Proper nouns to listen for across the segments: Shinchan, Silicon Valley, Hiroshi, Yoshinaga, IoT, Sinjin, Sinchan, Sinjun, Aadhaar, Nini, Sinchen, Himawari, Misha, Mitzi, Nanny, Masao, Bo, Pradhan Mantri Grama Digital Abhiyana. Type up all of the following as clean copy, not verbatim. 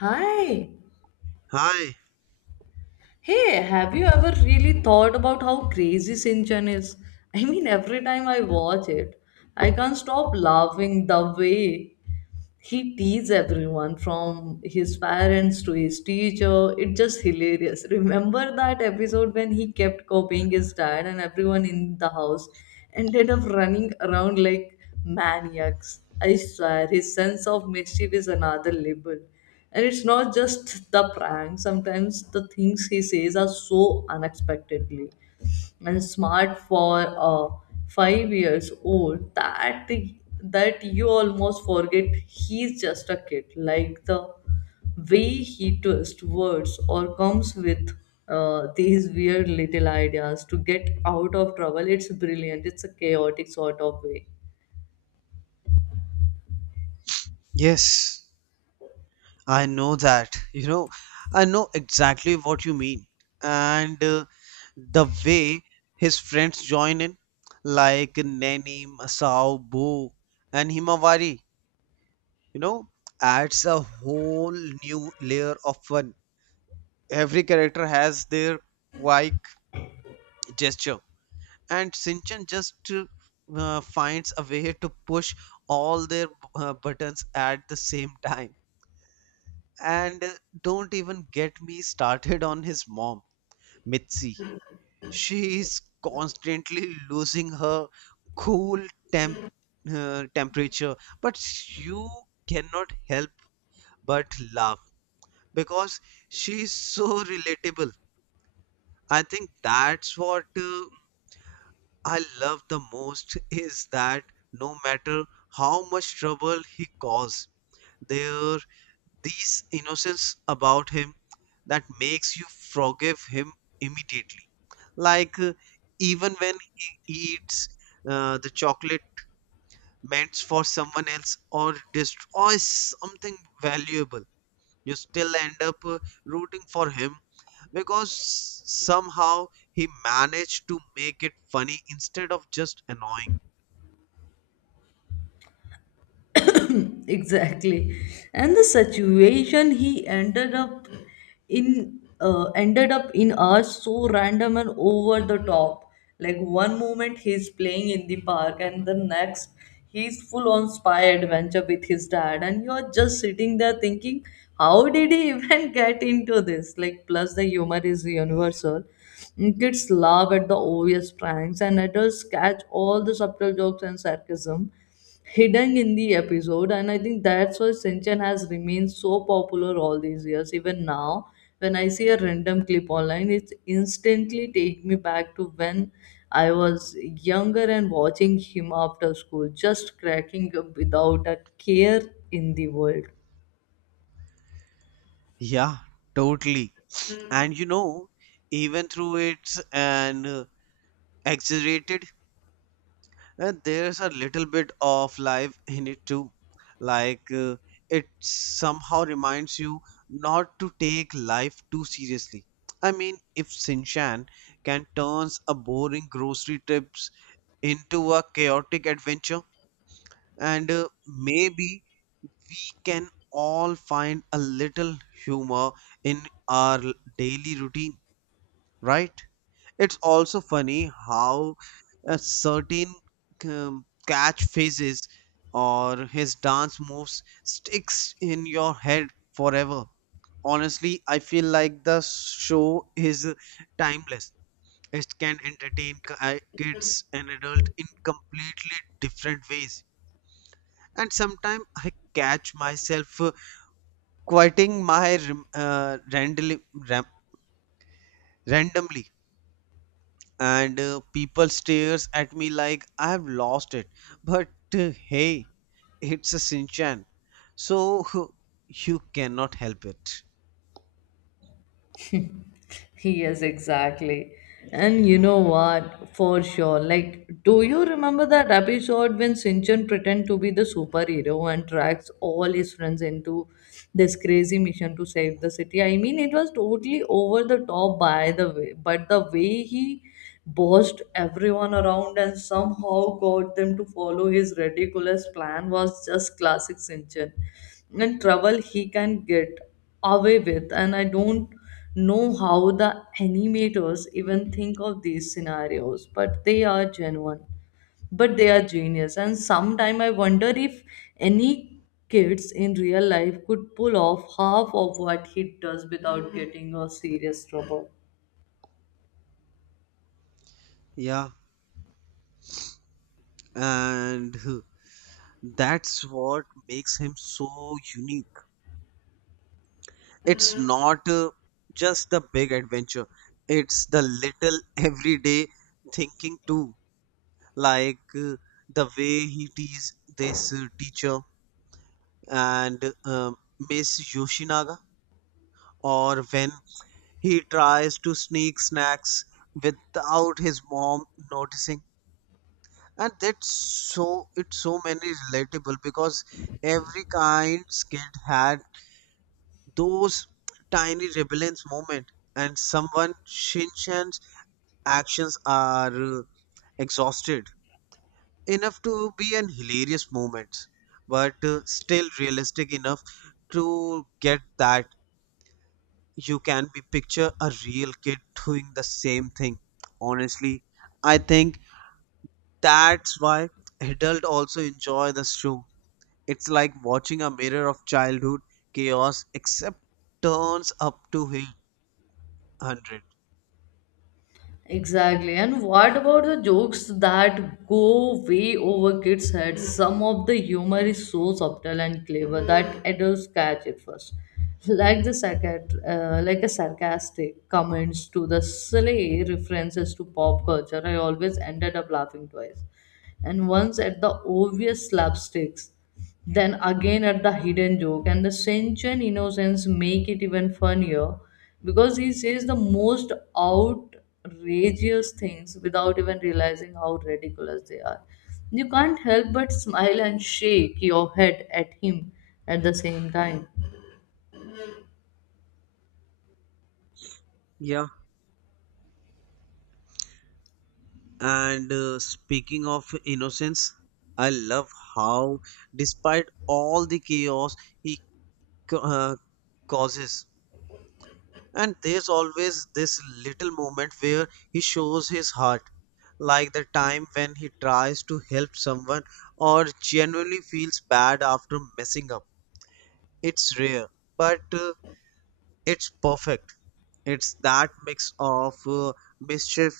Hi. Hi. Hey, have you ever really thought about how crazy Sinchan is? I mean, every time I watch it, I can't stop laughing the way he teases everyone from his parents to his teacher. It's just hilarious. Remember that episode when he kept copying his dad, and everyone in the house ended up running around like maniacs. I swear, his sense of mischief is another level. And it's not just the prank, sometimes the things he says are so unexpectedly and smart for a 5 years old that you almost forget he's just a kid, like the way he twists words or comes with these weird little ideas to get out of trouble. It's brilliant, it's a chaotic sort of way. Yes, I know that. You know, I know exactly what you mean. And The way his friends join in, like Nanny, Masao, Bo, and Himawari, you know, adds a whole new layer of fun. Every character has their quirk gesture, and Sinchan just finds a way to push all their buttons at the same time. And Don't even get me started on his mom, Mitzi. She is constantly losing her cool temp temperature, but you cannot help but laugh because she is so relatable. I think that's what I love the most is that no matter how much trouble he caused, there these innocence about him that makes you forgive him immediately. Like uh, Even when he eats the chocolate meant for someone else or destroys something valuable, you still end up rooting for him because somehow he managed to make it funny instead of just annoying. Exactly. And the situation he ended up in are so random and over the top. Like one moment he's playing in the park, and the next he's full on spy adventure with his dad, and you're just sitting there thinking, how did he even get into this? Like, plus the humor is universal. Kids laugh at the obvious pranks, and adults catch all the subtle jokes and sarcasm hidden in the episode. And I think that's why Shinchan has remained so popular all these years. Even now when I see a random clip online, it instantly take me back to when I was younger and watching him after school, just cracking up without a care in the world. Yeah, totally. And you know, even through its an exaggerated And there's a little bit of life in it too. Like uh, it somehow reminds you not to take life too seriously. I mean, if Sinchan can turns a boring grocery trips into a chaotic adventure, and maybe can all find a little humor in our daily routine, right? It's also funny how a certain catch phases or his dance moves sticks in your head forever. Honestly, I feel like the show is timeless. It can entertain kids and adults in completely different ways, and sometimes I catch myself quoting randomly, ram- randomly, and people stares at me like I have lost it. But hey, it's a Shinchan, so you cannot help it. Yes, exactly. And you know what? For sure. Like, do you remember that episode when Sinchan pretend to be the superhero and tracks all his friends into this crazy mission to save the city? I mean, it was totally over the top, by the way, but the way he bossed everyone around and somehow got them to follow his ridiculous plan was just classic Sinchan. And trouble he can get away with, and I don't know how the animators even think of these scenarios, but they are genuine, but they are genius. And sometime I wonder if any kids in real life could pull off half of what he does without getting a serious trouble. Yeah, and that's what makes him so unique. It's not just the big adventure; it's the little everyday thinking too, like uh, the way he teases this teacher and Miss Yoshinaga or when he tries to sneak snacks without his mom noticing. And that's so it's so many relatable because every kind kid had those tiny rebellious moment, and someone Shinchan's actions are exhausted enough to be an hilarious moment, but still realistic enough to get that you can be picture a real kid doing the same thing. Honestly, I think that's why adult also enjoy the show. It's like watching a mirror of childhood chaos except turns up to 100. Exactly. And what about the jokes that go way over kids' heads? Some of the humor is so subtle and clever that adults catch it first. Like a sarcastic comments to the silly references to pop culture, I always ended up laughing twice, and once at the obvious slapsticks, then again at the hidden joke. And the sense and innocence make it even funnier because he says the most outrageous things without even realizing how ridiculous they are. You can't help but smile and shake your head at him at the same time. Yeah and uh, speaking of innocence, I love how despite all the chaos he ca- uh, causes and there's always this little moment where he shows his heart, like the time when he tries to help someone or genuinely feels bad after messing up. It's rare, but it's perfect. It's that mix of mischief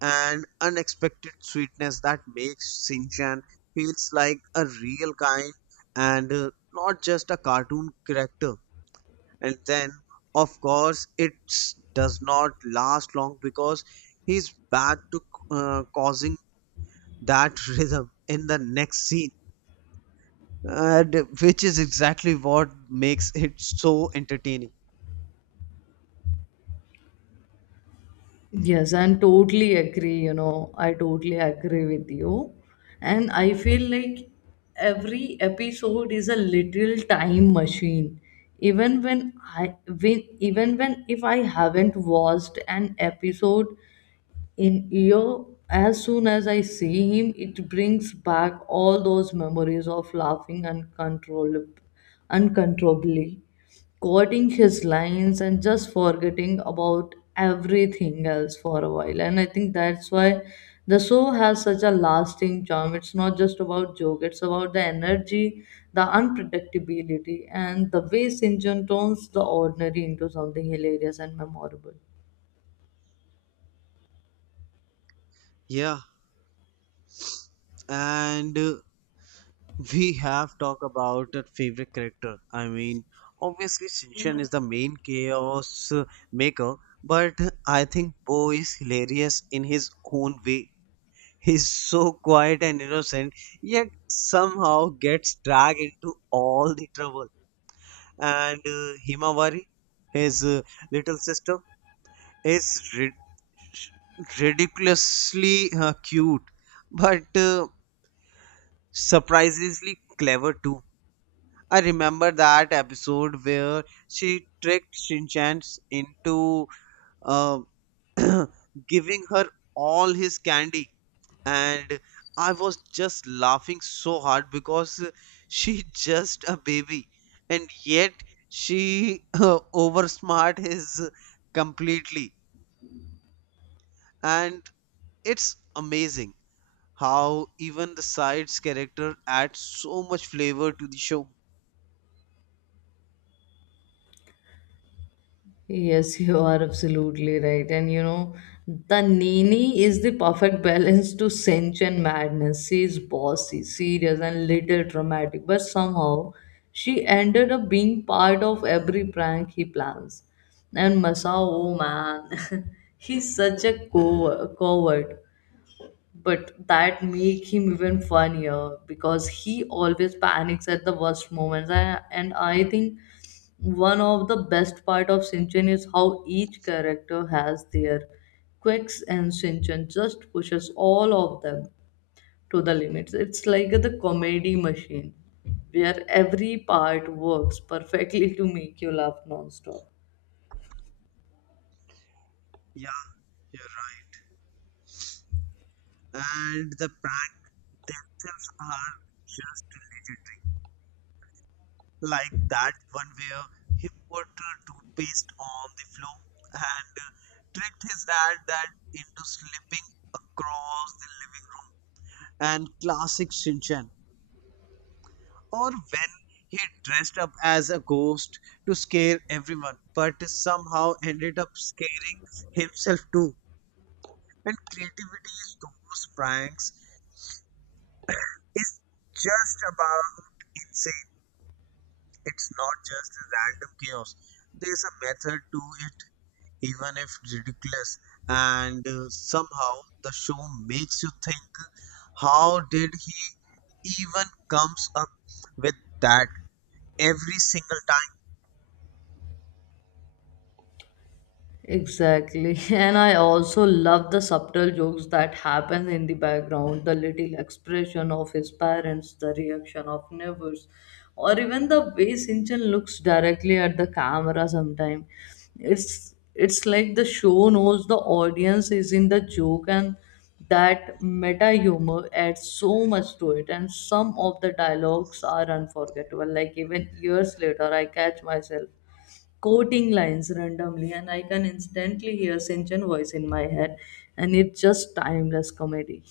and unexpected sweetness that makes Shinchan feels like a real kind and not just a cartoon character. And then, of course, it does not last long because he's back to causing that rhythm in the next scene, and which is exactly what makes it so entertaining. Yes, I'm totally agree. I totally agree with you. And I feel like every episode is a little time machine. Even when I when even when if I haven't watched an episode in year, as soon as I see him, it brings back all those memories of laughing uncontrollably, quoting his lines and just forgetting about everything else for a while. And I think that's why the show has such a lasting charm. It's not just about joke, it's about the energy, the unpredictability, and the way Sinjun turns the ordinary into something hilarious and memorable. Yeah and uh, we have talked about our favorite character. I mean, obviously Shinshan is the main chaos maker, but I think Bo is hilarious in his own way. He's so quiet and innocent yet somehow gets dragged into all the trouble. And Himawari, his little sister, is rid- ridiculously cute, but surprisingly clever too. I remember that episode where she tricked Shinchan into uh, giving her all his candy, and I was just laughing so hard because she just a baby, and yet she oversmart is completely, and it's amazing how even the side's character adds so much flavor to the show. Yes, you are absolutely right. The Nini is the perfect balance to cinch and madness. She is bossy, serious, and little dramatic, but somehow she ended up being part of every prank he plans. And Masao, oh man, he's such a coward, but that make him even funnier because he always panics at the worst moments. And I think one of the best part of Shinchan is how each character has their quirks, and Shinchan just pushes all of them to the limits. It's like the comedy machine where every part works perfectly to make you laugh nonstop. Yeah, you're right. And the prank themselves are just legendary. Like that one where he put toothpaste on the floor and tricked his dad that into slipping across the living room. And classic Shinchan. Or when he dressed up as a ghost to scare everyone, but somehow ended up scaring himself too. And creativity in those pranks is just about insane. It's not just random chaos. There's a method to it, even if ridiculous. And Somehow the show makes you think, how did he even comes up with that every single time? Exactly. And I also love the subtle jokes that happen in the background, the little expression of his parents, the reaction of neighbors, or even the way Sinchan looks directly at the camera sometime. It's like the show knows the audience is in the joke, and that meta humor adds so much to it. And some of the dialogues are unforgettable. Like even years later, I catch myself quoting lines randomly, and I can instantly hear Sinchan's voice in my head, and it's just timeless comedy.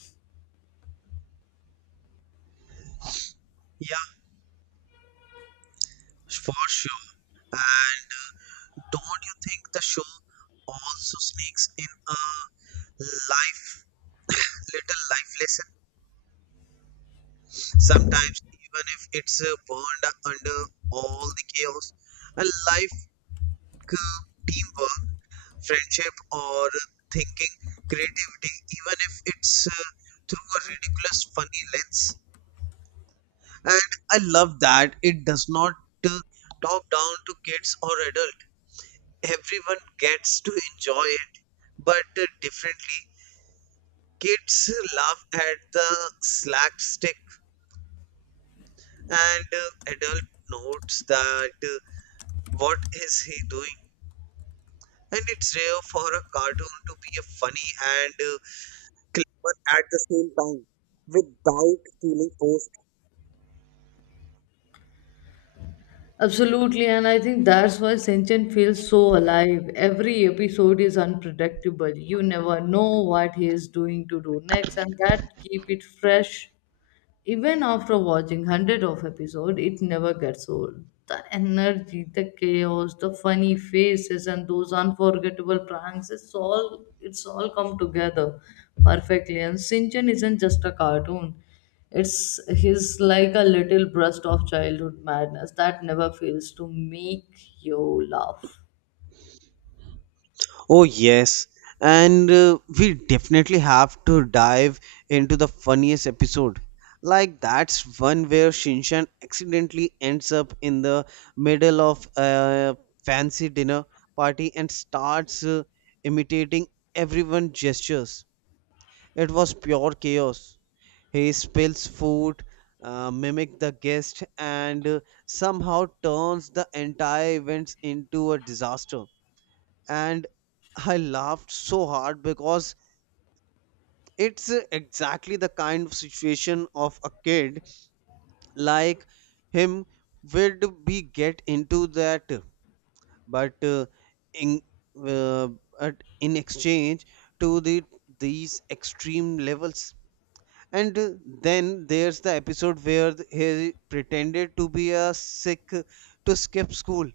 Yeah, for sure. And don't you think the show also sneaks in a life, little life lesson? Sometimes, even if it's burned under all the chaos, a life, teamwork, friendship, or thinking, creativity, even if it's through a ridiculous, funny lens. And I love that it does not uh, talk down to kids or adult. Everyone gets to enjoy it but differently. Kids laugh at the slapstick, and adult notes that what is he doing? And it's rare for a cartoon to be a funny and clever at the same time without feeling forced. Absolutely, and I think that's why Sinchan feels so alive. Every episode is unpredictable. You never know what he is doing to do next, and that keep it fresh. Even after watching hundred of episodes, it never gets old. The energy, the chaos, the funny faces, and those unforgettable pranks, it's all come together perfectly. And Sinchan isn't just a cartoon. It's he's like a little burst of childhood madness that never fails to make you laugh. Oh, yes. And We definitely have to dive into the funniest episode. Like, that's one where Shinshan accidentally ends up in the middle of a fancy dinner party and starts imitating everyone's gestures. It was pure chaos. He spills food, mimic the guest, and somehow turns the entire events into a disaster, and I laughed so hard because it's exactly the kind of situation of a kid like him would be get into that, but in uh, in exchange to the these extreme levels, and then there's the episode where he pretended to be a sick to skip school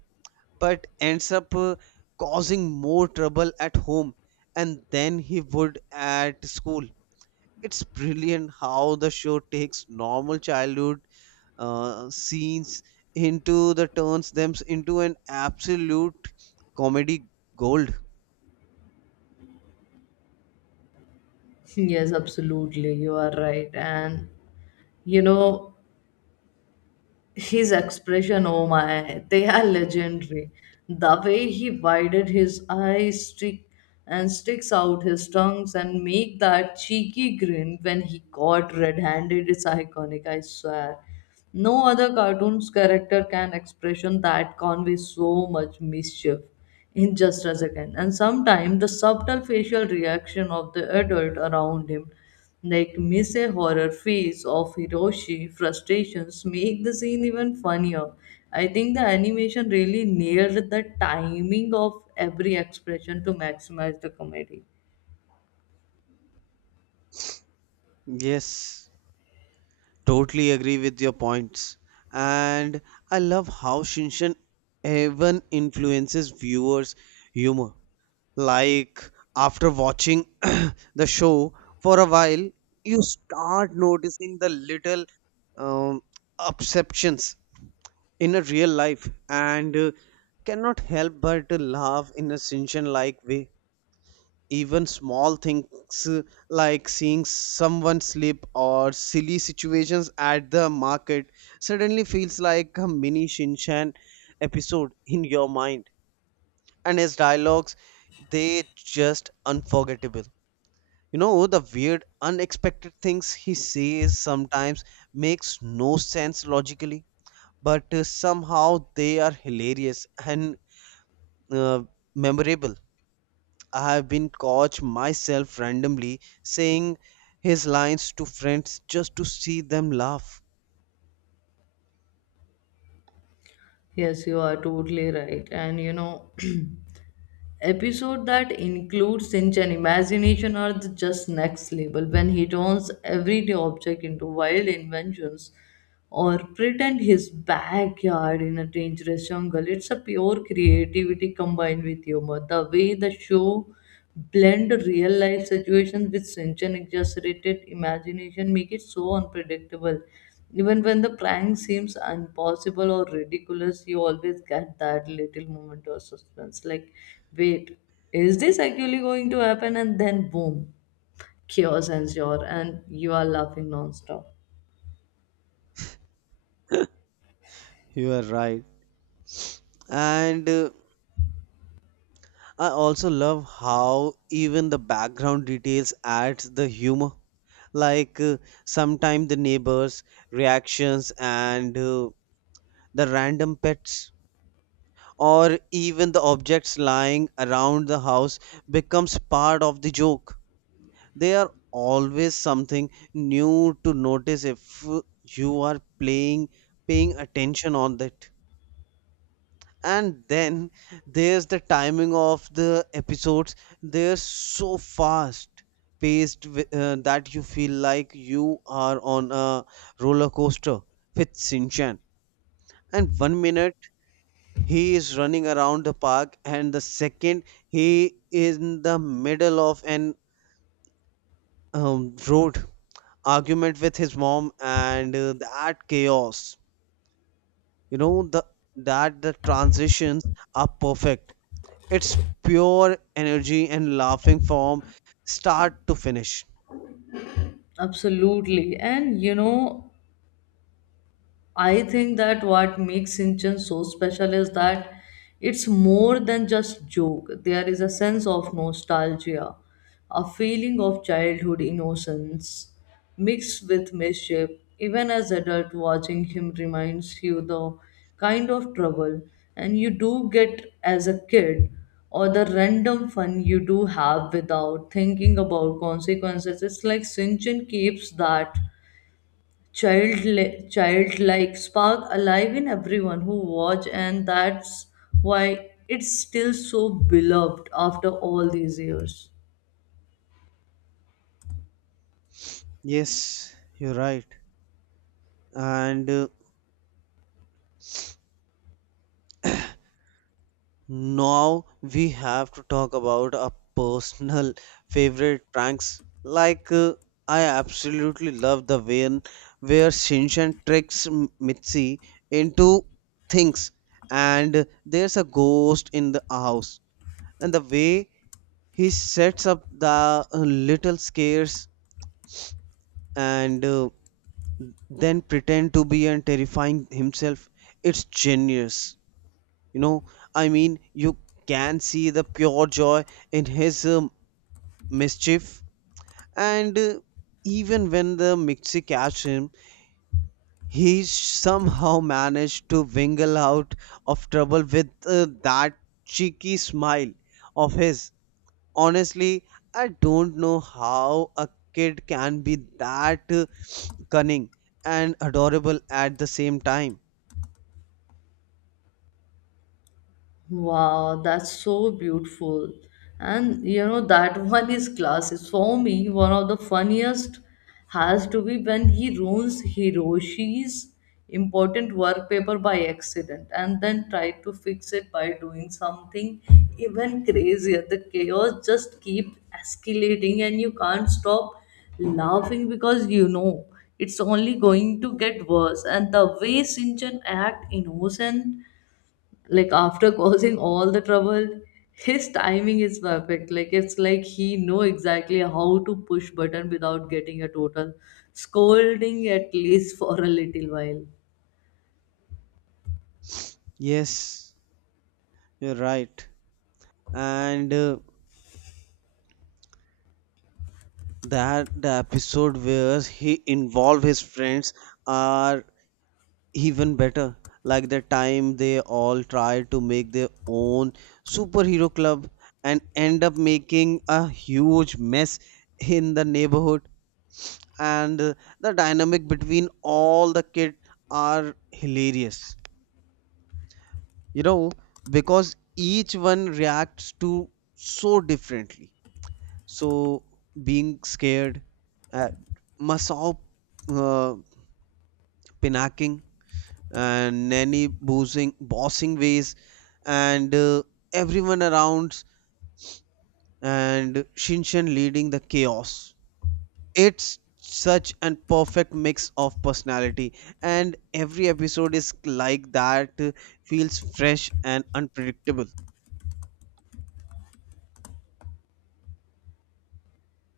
but ends up causing more trouble at home and then he would at school. It's brilliant how the show takes normal childhood scenes into the turns them into an absolute comedy gold. Yes, absolutely. You are right. You know, his expression, oh my, they are legendary. The way he widened his eyes stick and sticks out his tongues and make that cheeky grin when he caught red-handed is iconic, I swear. No other cartoon's character can expression that convey so much mischief in just a second. And sometimes the subtle facial reaction of the adult around him, like Mise horror face of Hiroshi frustrations, make the scene even funnier. I think the animation really nailed the timing of every expression to maximize the comedy. Yes, totally agree with your points. And I love how Shinshan even influences viewers' humor, like after watching the show for a while you start noticing the little um, exceptions in a real life, and cannot help but to laugh in a sinchen like way. Even small things, uh, like seeing someone slip or silly situations at the market, suddenly feels like a mini shinchan episode in your mind, and his dialogues they just unforgettable. You know, the weird, unexpected things he says sometimes makes no sense logically, but somehow they are hilarious and uh, memorable. I have been caught myself randomly saying his lines to friends just to see them laugh. Yes, you are totally right. Episode that includes cinch and imagination are the just next level when he turns everyday object into wild inventions or pretend his backyard in a dangerous jungle. It's a pure creativity combined with humor. The way the show blend real life situations with such an exaggerated imagination make it so unpredictable. Even when the prank seems impossible or ridiculous, you always get that little moment of suspense. Like, wait, is this actually going to happen? And then boom, chaos ensures and you are laughing nonstop. You are right. And I also love how even the background details adds the humor. Like uh, Sometimes the neighbors' reactions and the random pets, or even the objects lying around the house becomes part of the joke. They are always something new to notice if you are playing paying attention on that. And then there's the timing of the episodes. They're so fast paced that you feel like you are on a roller coaster with Shinchan. And one minute he is running around the park and the second he is in the middle of an road argument with his mom, and that chaos, you know, the transitions are perfect. It's pure energy and laughing from start to finish. Absolutely. I think that what makes Sinchan so special is that it's more than just joke. There is a sense of nostalgia, a feeling of childhood innocence mixed with mischief. Even as adult, watching him reminds you the kind of trouble and you do get as a kid, or the random fun you do have without thinking about consequences. It's like Sinchan keeps that child childlike spark alive in everyone who watch, and that's why it's still so beloved after all these years. Yes, you're right. and Now we have to talk about our personal favorite pranks. I absolutely love the way in where Shinshan tricks Mitzi into things, and there's a ghost in the house. And the way he sets up the little scares and then pretend to be and terrifying himself, it's genius. You know, I mean, you can see the pure joy in his mischief, and even when the mixie catch him he somehow managed to wingle out of trouble with that cheeky smile of his. Honestly, I don't know how a kid can be that cunning and adorable at the same time. Wow, that's so beautiful. And you know, that one is classic. For me, one of the funniest has to be when he ruins Hiroshi's important work paper by accident and then tried to fix it by doing something even crazier. The chaos just keeps escalating, and you can't stop laughing because you know it's only going to get worse. And the way Sinchen act innocent, like, after causing all the trouble, his timing is perfect. Like, it's like he know exactly how to push button without getting a total scolding, at least for a little while. Yes, you're right. and That the episode where he involved his friends are even better, like the time they all try to make their own superhero club and end up making a huge mess in the neighborhood. And The dynamic between all the kids are hilarious, you know, because each one reacts to so differently. So being scared, uh, Masao uh, pinacking and nanny boozing, bossing ways, and everyone around, and Shinshan leading the chaos. It's such an perfect mix of personality, and every episode is like that, feels fresh and unpredictable.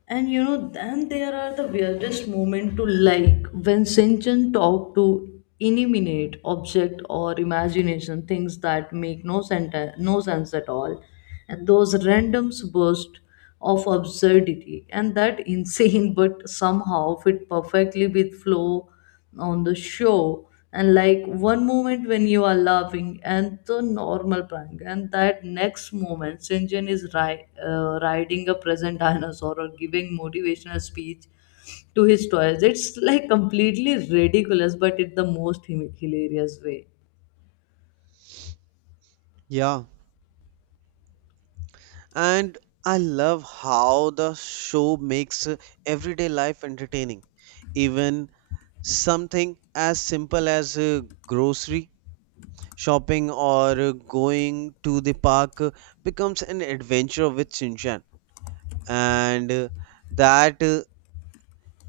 Then there are the weirdest moment to, like when Sinchen talk to eliminate object or imagination things that make no sense at all, and those random bursts of absurdity, and that insane, but somehow fit perfectly with flow on the show. And like one moment when you are laughing and the normal prank, and that next moment Sinjin is riding a present dinosaur or giving motivational speech to his toys. It's like completely ridiculous, but in the most hilarious way. Yeah. And I love how the show makes everyday life entertaining. Even something as simple as grocery shopping or going to the park becomes an adventure with Shinchan. And That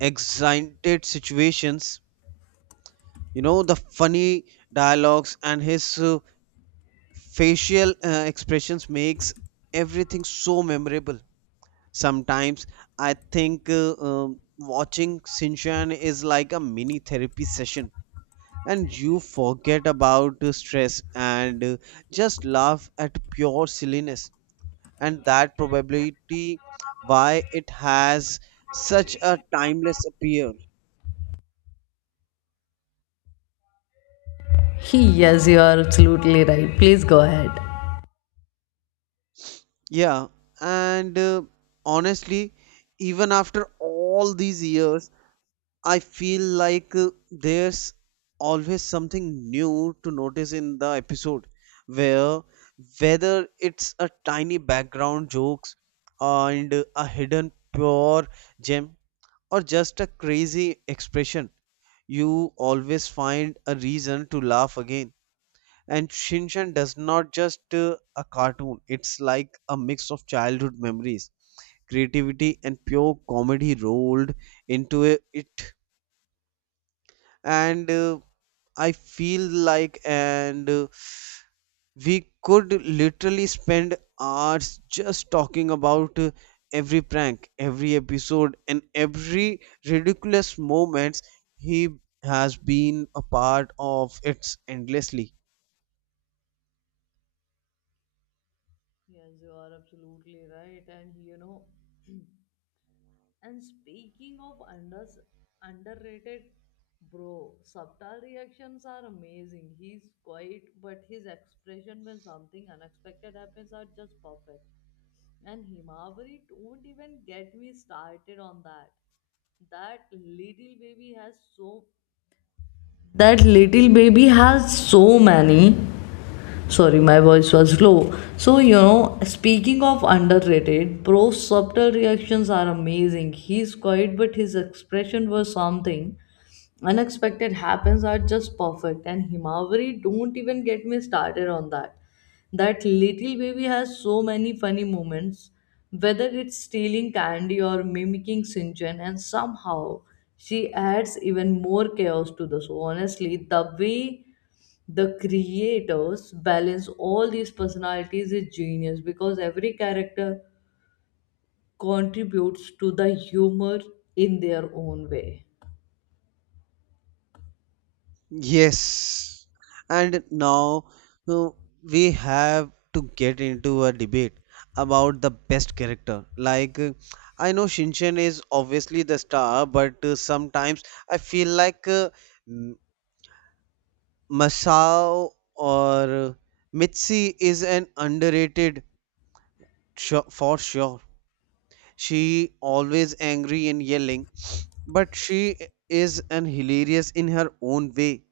excited situations, you know, the funny dialogues and his facial expressions makes everything so memorable. Sometimes I think watching Shinchan is like a mini therapy session, and you forget about stress and just laugh at pure silliness. And that probability why it has such a timeless appeal. He, yes, you are absolutely right. Please go ahead. Yeah, and honestly, even after all these years, I feel like there's always something new to notice in the episode where whether it's a tiny background jokes and a hidden pure gem or just a crazy expression, you always find a reason to laugh again. And Shinchan does not just a cartoon, it's like a mix of childhood memories, creativity and pure comedy rolled it. And uh, i feel like and uh, we could literally spend hours just talking about every prank, every episode and every ridiculous moments he has been a part of, it's endlessly. Yes, you are absolutely right. and you know and speaking of unders underrated, bro, subtle reactions are amazing. He's quiet, but his expression when something unexpected happens are just perfect. And Himawari, don't even get me started on that. That little baby has so That little baby has so many. Sorry, my voice was low. So, you know, speaking of underrated, Pro's subtle reactions are amazing. He's quiet, but his expression was something unexpected happens are just perfect. And Himawari, don't even get me started on that. That little baby has so many funny moments, whether it's stealing candy or mimicking Sinjin, and somehow she adds even more chaos to the show. Honestly, the way the creators balance all these personalities is genius because every character contributes to the humor in their own way. Yes, and now uh, we have to get into a debate about the best character. Like, I know Shinchan is obviously the star, but sometimes I feel like M- Masao or Mitzi is an underrated sho for sure. She always angry and yelling, but she is an hilarious in her own way.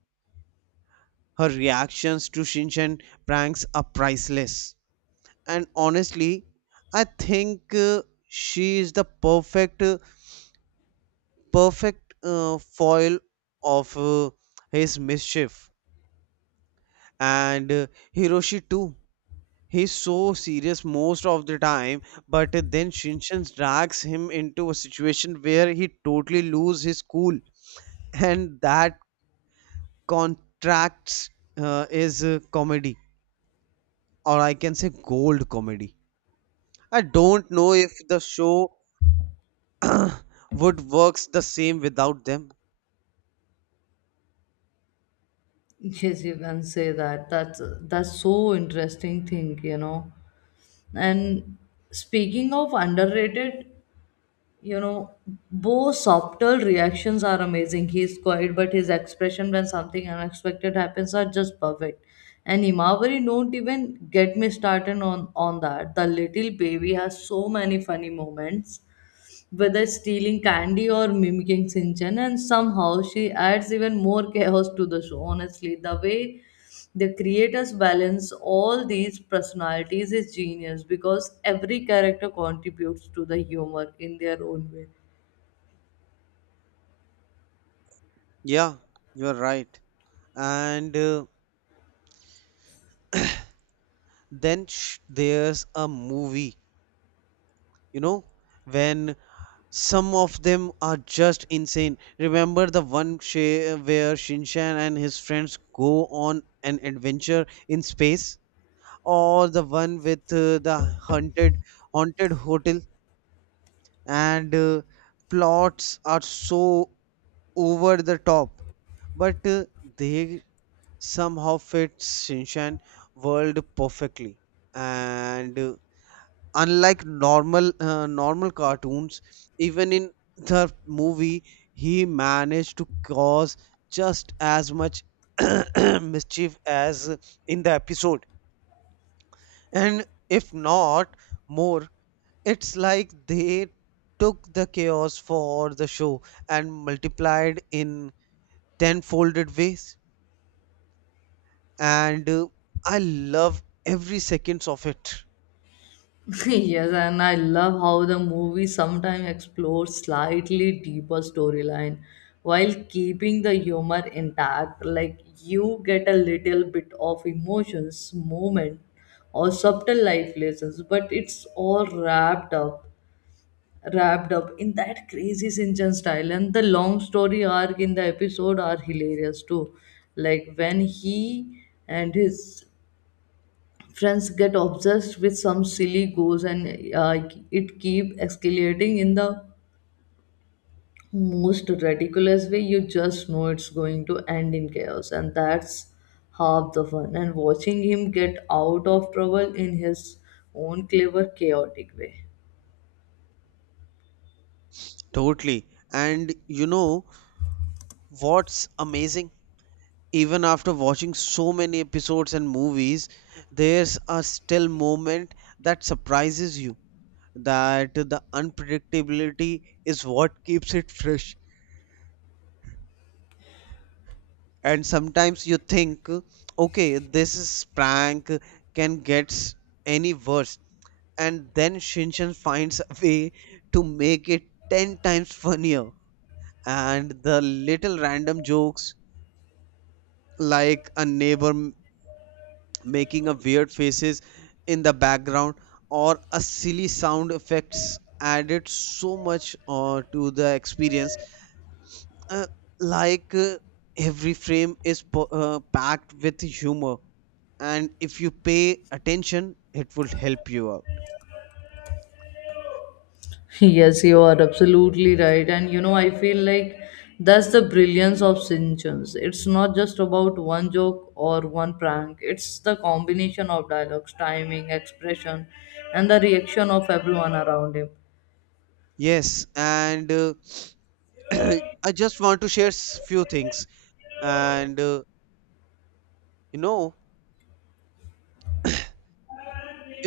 Her reactions to Shinchan pranks are priceless. And honestly, I think she is the perfect foil of his mischief. And Hiroshi too. He's so serious most of the time, but then Shinchan drags him into a situation where he totally loses his cool, and that contracts is comedy, or I can say gold comedy. I don't know if the show would works the same without them. Yes, you can say that. That's so interesting thing, you know. And speaking of underrated, you know, Bo's subtle reactions are amazing. He's quiet, but his expression when something unexpected happens are just perfect. And Himawari, don't even get me started on that. The little baby has so many funny moments, whether stealing candy or mimicking Sinchan, and somehow she adds even more chaos to the show. Honestly, the way the creators balance all these personalities is genius because every character contributes to the humor in their own way. Yeah, you're right. And there's a movie, you know, when some of them are just insane. Remember the one where Shinshan and his friends go on an adventure in space, or the one with the haunted hotel, and plots are so over the top, but they somehow fit Shinshan world perfectly. And unlike normal cartoons, even in the movie, he managed to cause just as much mischief as in the episode, and if not more. It's like they took the chaos for the show and multiplied in tenfolded ways. And I love every seconds of it. Yes, and I love how the movie sometimes explores slightly deeper storyline while keeping the humor intact. Like you get a little bit of emotions, moment, or subtle life lessons, but it's all wrapped up in that crazy Shinchan style. And the long story arc in the episode are hilarious too. Like when he and his friends get obsessed with some silly goals, and it keep escalating in the most ridiculous way. You just know it's going to end in chaos, and that's half the fun, and watching him get out of trouble in his own clever chaotic way. Totally. And you know what's amazing? Even after watching so many episodes and movies, there's a still moment that surprises you. That the unpredictability is what keeps it fresh. And sometimes you think, okay, this is prank can get any worse. And then Shinshan finds a way to make it 10 times funnier. And the little random jokes like a neighbor making a weird faces in the background or a silly sound effects added so much to the experience, uh, like every frame is packed with humor, and if you pay attention it will help you out. Yes, you are absolutely right. And you know, I feel like that's the brilliance of Sinchons. It's not just about one joke or one prank, it's the combination of dialogues, timing, expression, and the reaction of everyone around him. Yes, and I just want to share few things. And you know,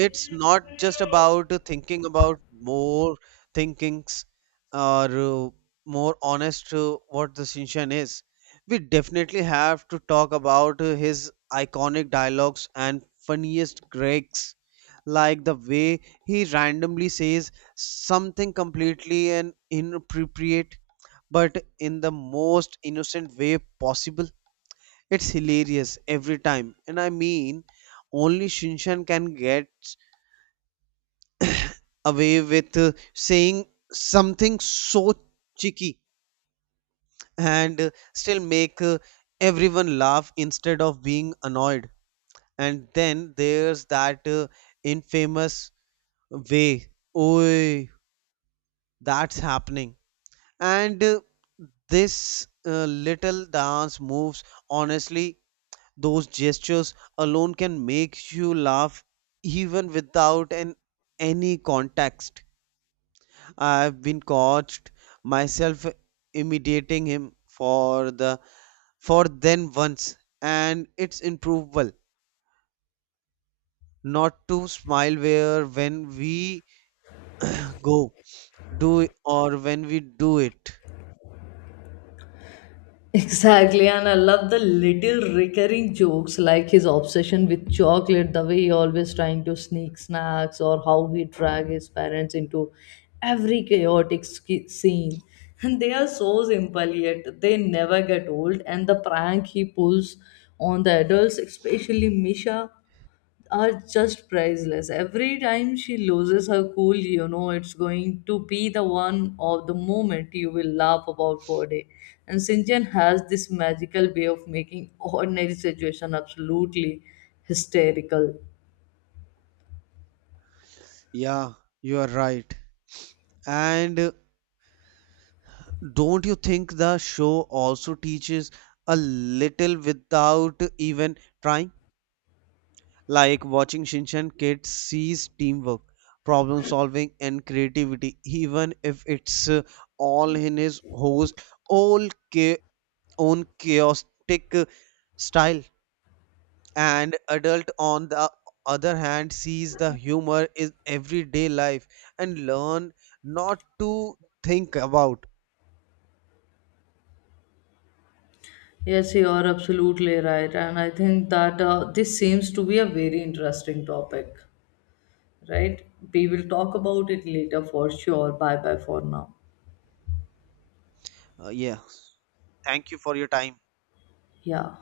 it's not just about thinking about more thinkings or more honest what the Shinshan is. We definitely have to talk about his iconic dialogues and funniest gags, like the way he randomly says something completely and inappropriate, but in the most innocent way possible. It's hilarious every time. And I mean, only Shinshan can get away with saying something so cheeky and still make everyone laugh instead of being annoyed. And then there's that infamous way, Oi, that's happening. And this little dance moves, honestly, those gestures alone can make you laugh even without any context. I've been caught myself imitating him for the for then once, and it's improvable not to smile where when we go do it or when we do it. Exactly, and I love the little recurring jokes like his obsession with chocolate, the way he always trying to sneak snacks, or how he drag his parents into every chaotic scene. And they are so simple, yet they never get old. And the prank he pulls on the adults, especially Misha, are just priceless. Every time she loses her cool, you know it's going to be the one of the moment you will laugh about for a day. And Sinjan has this magical way of making ordinary situation absolutely hysterical. Yeah, you are right. And don't you think the show also teaches a little without even trying? Like watching Shinchan kids sees teamwork, problem solving, and creativity, even if it's all in his all cha- own chaotic style. And adult, on the other hand, sees the humor in everyday life and learn not to think about. Yes, you are absolutely right, and I think that this seems to be a very interesting topic, right? We will talk about it later for sure. Bye bye for now. Yeah, thank you for your time. Yeah.